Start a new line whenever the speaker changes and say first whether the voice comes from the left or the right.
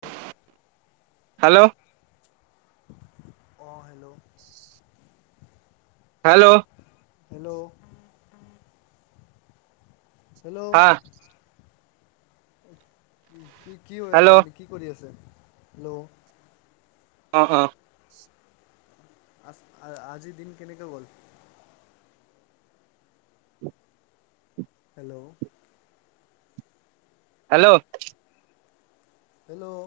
left: হ [inaudible]
right: হেল্ল'
left: অঁ hello,
right: hello
left: hello hello উ উম কি কি হৈ আছে আপুনি কি কৰি আছে ল'
right: অ অ
left: আ আজিৰ দিন কেনেকে গ'ল হেল্ল'
right: হেল্ল'
left: হেল্ল'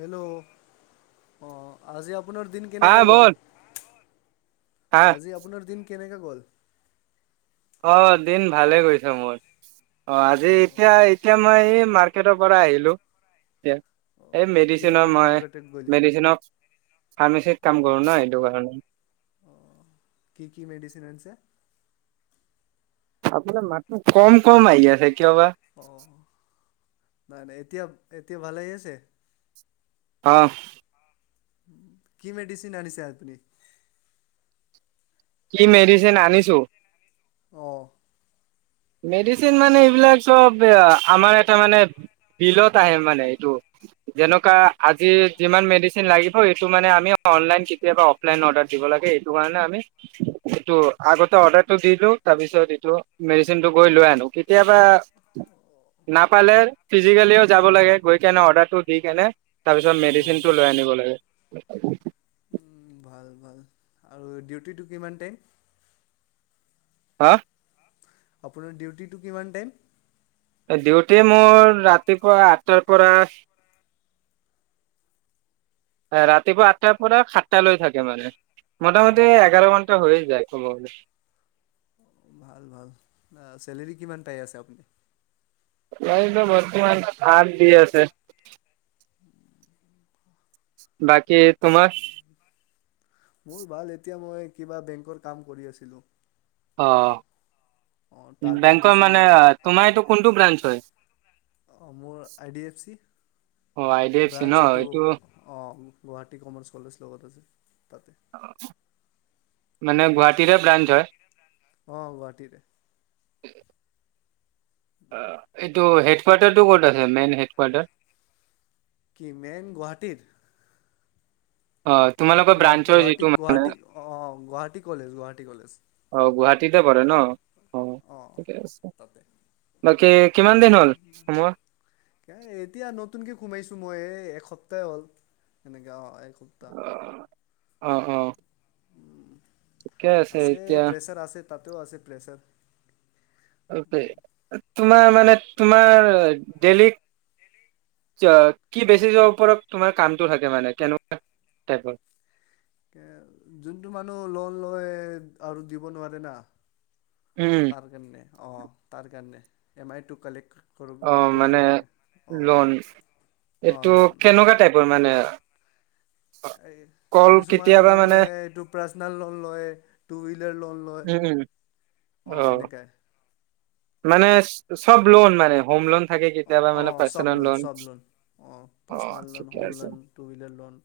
left: হেল্ল' অ আজি আ আপোনাৰ দিন
right: হা
left: কেনেকা গ'ল
right: বল হা
left: আজি আপোনাৰ দিন কেনেকে গ'ল
right: অ দিন ভালে গৈছে মোৰ অ আজি এতিয়া এতিয়া মই এই মাৰ্ তেখেতৰ পৰা আহিলো এতিয়া এই
left: অঁ কিহৰ
right: মেডিচিনৰ
left: কাৰণে
right: মই
left: মাৰ্কেটত গৈছা?
right: মেডিচিনৰ ফাৰ্মাচত কাম
left: অঁ
right: কৰোঁ ন এইটো কাৰণে
left: কি কি মেডিচিন আনিছে?
right: আপোনাৰ মাতটো কম কম আহি আছে কিয় বা
left: অ নাই নাই এই এতিয়া এতিয়া ভালেই আছে
right: আহ
left: কি মেডিছিন আনিছে আপুনি
right: কি মেডিচিন আনিছো
left: আহঁ
right: মেডিচিন মানে এইবিলাকব আমাৰ এটা মানে বিলত আহে মানে এইটো যেনেকুৱা আজি যিমান মেডিচিন লাগ এইটো মানে আমি অনলন কেতিয়াবা অফলাইন অৰ্ডাৰ দিব লাগে সেইটো কাৰণে আগতে অৰ্ডাৰ দি দিও তাৰ পিছত লৈ আনো কেতিয়াবা পালে ফিজিকেলিও যাব
left: অঁ
right: লাগে গৈ কেনে অৰ্ডাৰটো দি কেনে তাৰপিছত মেডিচিনটো লৈ আনিব লাগে হয়
left: উ ভাল ভাল আৰু ডিউটিটো কিমান টাইম
right: হা
left: আপোনাৰ ডিউটিটো কিমান টাইম
right: ডিউটি মোৰ ৰাতিপুৱা আঠটাৰ পৰা ৰাতিপুৱা আঠটাৰ পৰা সাতটা লৈ থাকে মানে মোটামুটি
left: অ'
right: এঘাৰ মান ত হৈ যায় ক দে
left: ভাল ভাল চেলেৰি কিমান পাই আছে আপুনি
right: এইটো বৰ্তমান হাত দি আছে বাকী কি তোমাৰ
left: মোৰ ভাল এতিয়া মই কিবা বেংকৰ কাম কৰি আছিলোঁ
right: অ
left: অ' টাৰ্গেট
right: বেংকৰ
left: দিছিলে
right: মানে তোমাৰ এইটো কোনটো ব্ৰাঞ্চ হয়।
left: অঁ মোৰ আই ডি এফ চি
right: অ' আই ডি এফ চি ন
left: ব্ৰাঞ্চ এইিটো
right: এইটো
left: অঁ গুৱাহাটী কমাৰ্চ কলেজ লগত আছে তাতে।
right: অ মানে গুৱাহাটীৰে ব্ৰাঞ্চ হয়
left: অঁ গুৱাহাটীৰে
right: [unintelligible] এইটো হেড কোৱাৰ্টাৰটো ক'ত আছে মেইন হেড কোৱাৰ্টাৰ
left: কি মেইন গুৱাহাটীৰ
right: অ তোমোক ক
left: গুৱা
right: ব্ৰানঞ্চ হয়
left: গুৱাহাটী
right: যটো মানে
left: গুৱাহাটী অ' গুৱাহাটী কলেজ গুৱাহাটী কলেজ
right: অ গুৱাহাটীতে পৰে ন অঁ
left: অ'
right: ঠিকে আছে
left: তাতে।
right: বাকী কিমান দিন হ'ল সোমোৱা
left: এতিয়া নতুনকে সোমাইছোঁ মই এই এসপ্তাহ হ'ল এনেকাা অ কু্তা
right: অ অ ঠিকে আছে এতিয়া
left: প্ৰেছাৰ আছে তাতেও আছে প্ৰেছাৰ
right: তোমাৰ মানে তোমাৰ ডেইলী কি বেচিছৰ ওপৰত তোমাৰ কামটো থাকে মানে কেনেকুৱা টাইপৰ
left: এ যোনটো মানুহ লোন লৈ আৰু দিব নোৱাৰে না
right: উম,
left: তাৰ কে অঁ তাৰ কাৰণে এম আইটো কালেক্ট কৰিব
right: অ
left: কৰিবৰ
right: মানে
left: কাৰণে অঁ
right: লোন
left: অঁ
right: এইটো
left: লোন
right: কেনেকুৱা টাইপৰ মানে কল
left: কিছুমান
right: কেতিয়াবা মানে
left: মানুহে এইটো পাৰ্চনেল লোন লয় টু হুইলাৰ লোন লয়
right: উম উম
left: অ এনেকাই
right: মানে চব লোন মানে হম লোন থাকে কেতিয়াবা
left: অ
right: মানে
left: সব
right: পাৰ্চনেল
left: লোন চব লোন অ পাৰ্চনেল লোন
right: ঠিকে
left: হোম
right: আছে
left: লোন টু হুইলাৰ লোন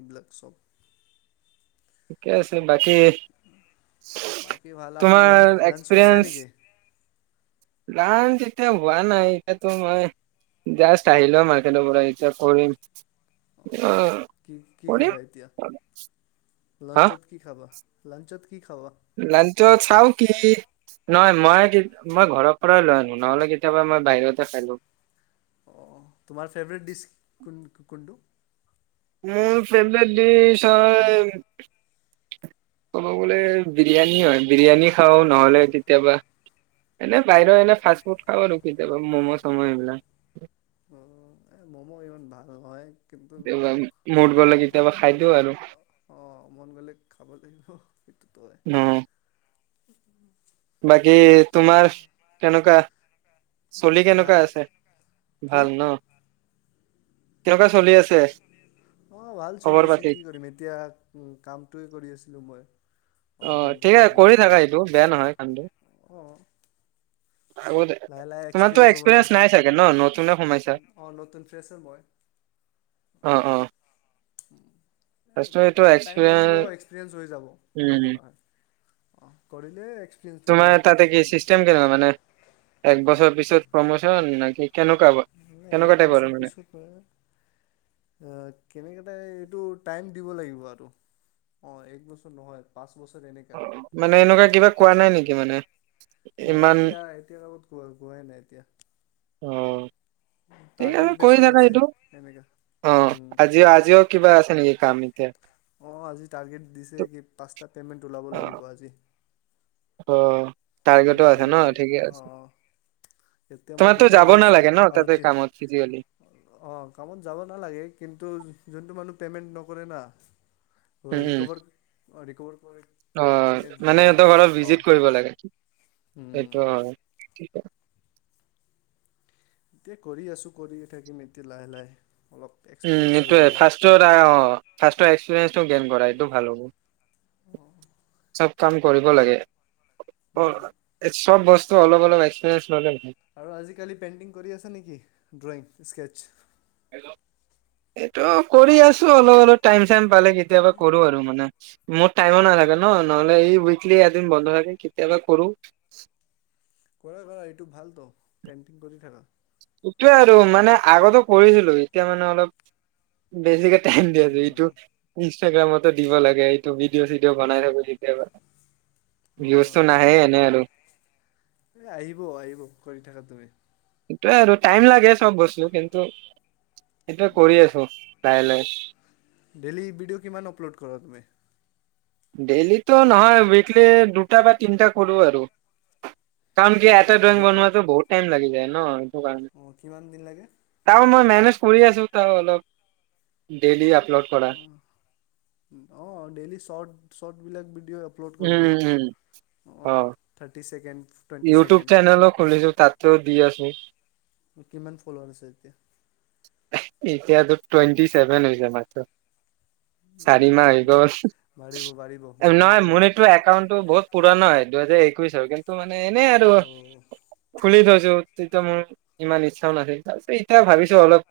left: এইবিলাক চব
right: ঠিকে আছে বাকী
left: বাকী ভাল আপোনাৰ
right: তোমাৰ
left: লাঞ্চ লাঞ্চ হৈছে
right: এক্সপিৰিয়েঞ্চ
left: নেকি
right: লান এতিয়া হোৱা নাই এতিাতো মই জাষ্ট আহিলো মাৰ্কেটৰ পৰা এতিয়া কৰিম আহ
left: কি
right: ব়িয়া
left: লঞ্চত কি খাব লাঞ্চত কি খাবা?
right: লাঞ্চ চাও কি নহয় মই মই ঘৰৰ পৰাই লৈ আনো নহলে কেতিয়াবা মই বাহিৰতে পালো
left: অ তোমাৰ ফেভৰেট দিছ? কোন কোনটো [unintelligible]
right: মোৰ ফেভট ডচ হয় ক'ব গলে বিৰিয়ানী হয় বিৰিয়ানী খাওঁ নহ'লে কেতিয়াবা এনে বাহিৰৰ এনে ফা ফুড খাওঁ আৰু কেতিয়াবা ম'ম' চম' এইবিলাক
left: অ এ মম' ইমান ভাল নহয়। কিন্তু
right: কেতিয়াবা মুড গ'লে
left: অ
right: কেতিয়াবা খাই দিওঁ আৰু
left: অ মন গ'লে খাব লাগিব সেইটোতো হয়।
right: ন বাকী তোমাৰ কেনেকুৱা চলি
left: বাকী
right: কেনেকুৱা
left: ভাল
right: আছে।
left: কি?
right: ভাল ন কেনেকুৱা চলি আছে
left: অ ভাল
right: খবৰ
left: চলি আছে
right: পাতি
left: কি কৰিম এতিয়া উ কামটোয়ে কৰি আছিলো মই
right: অ ঠিকেছে কৰি থাকা এইটো বেয়া নহয় কণটো
left: অঁ
right: আগ তোমাৰো
left: না।
right: এক্সপিৰিয়েঞ্চ নাই চাগে ন নতুনে সোমাইছা
left: অ', নতুন ফ্ৰেছাৰ মই
right: অ অ
left: উম
right: ফাৰ্ষ্টত এইটো
left: অলপ টাইম লাগিব
right: এক্সপিৰিয়েঞ্চ
left: এক্সপিৰিয়েঞ্চ হৈ যাব
right: উম
left: এনেকুৱা নহয় অ কৰিলে এক্সপিৰিয়েঞ্চ পাম
right: তোমাৰ তাতে কি
left: না।
right: চিষ্টেম কিন মানে এক বছৰ পিছত প্ৰমোচন নেকি?
left: নাই এক বছৰ পিছত ন কেনেকা তাই এইটো টাইম দিব লাগিব আৰু এক বছৰ নহয় পাঁচ বছৰ এনেকা
right: মানে এনেকুৱা কিবা কোৱা নাই নেকি মানে
left: নাই
right: ইমান
left: এতিয়া এতিয়া লগত গ গোৱাই নাই এতিয়া
right: অ ঠিক আছে কৰি থাকা এইটো অ আজিও আজিও কিবা আছে নেকি কাম এতিয়া অ
left: [inaudible]
right: অ
left: এম
right: টাৰ্গেটো
left: আই
right: আছে ন
left: লোন
right: ঠিকে
left: অ
right: আছে
left: এতিয়া মই
right: তোমাৰতো
left: দুটা
right: যাব
left: ওলাইছো
right: নালাগে ন
left: আৰু
right: তাতে
left: তি
right: কামত ফিজিকেলি
left: অ কামত যাব নালাগে কিন্তু যোনটো মানুহ। [unintelligible] পে'মেণ্ট নকৰে না
right: উম উম
left: ৰিকোভাৰ [unintelligible] অ ৰিক [unintelligible]
right: অ মানে সিহঁতৰ ঘৰত
left: অ
right: ভিজিত কৰিব লাগে কি [unintelligible] সেইটো
left: উম,
right: হয় [inaudible]
left: এতিয়া কৰি আছোঁ কৰিয়ে থাকিম এতিয়া লাহে লাহে [unintelligible]
right: উম
left: এক্সপিৰিয়েঞ্চ হৈ
right: সেইটোৱে
left: যাব।
right: ফাৰ্ষ্টত এক্সপেৰিয়েন্স গেইন কৰে এইটো ভাল হ'ব [unintelligible] কাম কৰিব লাগে অ
left: উম,
right: এই চব বস্তু ত অলপ অলপ আছে
left: আৰু আজিকালি পেইণ্টিং কৰি আছা নেকি ড্ৰয়িং স্কেটচছ।
right: এইটো কৰি আছো অলপ অলপ টাইম চাইম পালে কেতিয়াবা কৰো আৰু মানে মোৰ টাইমো নাথাকে ন নহলে উইকলি এদিন বন্ধ থাকে কেতিয়াবা কৰো।
left: কৰা - কৰা এইটো ভাল তো পেণ্টিং কৰি থাকা।
right: সটোৱে আৰু মানে আগতে কৰিছিলো এতিয়া মানে অলপ বেছিকে দিয়া- দিয়াএইটো ইনষ্টাগ্ৰামতো দিব লাগে এইটো ভিডিঅ চিডি' বনাই থাকো কেতিয়াবা।
left: অহ ',
right: ভিউজটো নাহে
left: সেইটোয়
right: এনে আৰু
left: এ আহিব- আহিব কৰি থাকা তমে
right: সেইটোয়ে আৰু টাইম লাগে চব বস্তু কিন্তু। এতিয়া কৰি আছো। কাইলে
left: ডেইলী বিডিঅ কিমান অপলোড কৰা তুমি।
right: ডেইলিতো নহয় উইকলি দুটা বা তিনিটা কৰোঁ আৰু। কাৰণ কি এটা ড্ৰইং বনোৱাটো বহুতটাইম লাগি যায়। ন।
left: অঁহ ', কিমান দিন লাগে?
right: অহ ',
left: অহ ', - অহ ', ডেইলী শৰ্ট শৰ্ট বিলাক। দিয়া আপলোড কৰি
right: উম
left: দিয়া
right: উম।
left: অঁহ
right: অ'।
left: ', থাৰ ছেকেণ্ড টুৱেণ্টি
right: ইউটিউব
left: ছেকেণ্ড
right: চেনেলো খুলিছো তাতও দি আছো। উম ',
left: কিমান ফ'লয়াৰ'আছে।
right: এতিয়াতো টুৱেণ্টি চেভেন হৈছে মাত্ৰ। চাৰিমাহ হৈ গ'ল
left: বাঢ়িব বাঢ়িব মেহনত
right: নহয়
left: কৰা
right: মোৰ এইটো একাউন্টটো বহুত পুৰণা হয় দুহেজাৰ এক। শছাৰ কিন্তু মানে এনেই আৰু
left: অ
right: খুলি থৈছো। মোৰ ইমান ইচ্ছাও নাছিল তাৰপিছত এতিয়া ভাবিছো অলপ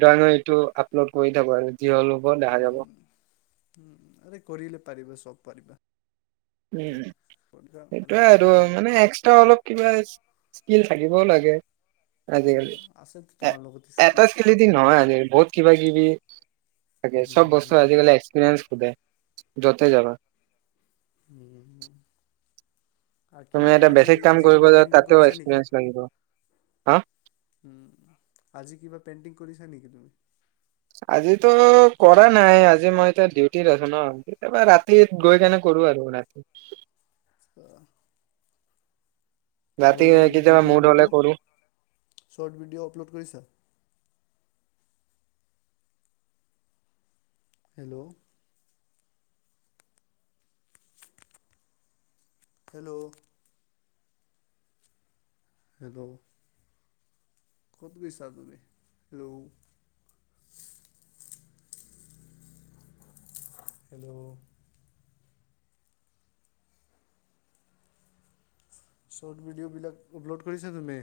right: ড্ৰয়িঙৰ এইটো আপলোড কৰি থাকো আৰু। যি হ'ল হ'ব দেখা যাব
left: উম', - উম ', আৰে কৰিলে পাৰিবা চব পাৰিবা।
right: উম
left: তুমি
right: ',
left: কৰিবা
right: সেইটো আৰু
left: অ
right: মানে এক্সট্ৰা অলপ কিবা স্কিল থাকিবও লাগে
left: উম
right: আজিকালি
left: আছেতো তোমাৰ লগত স্কিল
right: এটা খেলিদি নহয় আজিকালি বহুত কিবা কিবি। এইবে তাকে চব বস্তু আজিকালি এক্সপৰিয়েঞ্চ। যাওতে যাবা।
left: [unintelligible]
right: তুমি
left: কিমান
right: এটা
left: আজি
right: বেছিক কাম
left: আজি
right: কৰিব
left: কিবা
right: যোৱা,
left: পেইণ্টিং
right: তাতেও
left: কৰিছা
right: এক্সপেৰিয়েন্স লাগিব। হা
left: উম, আজি কিবা পেইণ্টিং কৰিছা নেকি তুমি?
right: আজিতো কৰা নাই, আজি মই এতিয়া ডিউটিত আছো ন। এবাৰ
left: অ
right: ৰাতিত গৈ কেনে কৰো আৰু নাইট [inaudible]
left: [unintelligible]
right: ৰাতি
left: আৰু
right: কেতিয়াবা
left: ভিডিঅ
right: মুড হলে
left: চিডিঅ
right: কৰো
left: শৰ্ট ভিডিঅ আপলোড কৰিছা। হেল্ল'। হেল্ল'। হেল্ল। ক'ত গৈছা তুমি, হেল্ল। হেল্লো। শৰ্ট ভিডিঅ'বিলাক আপল'ড কৰিছা, তুমি?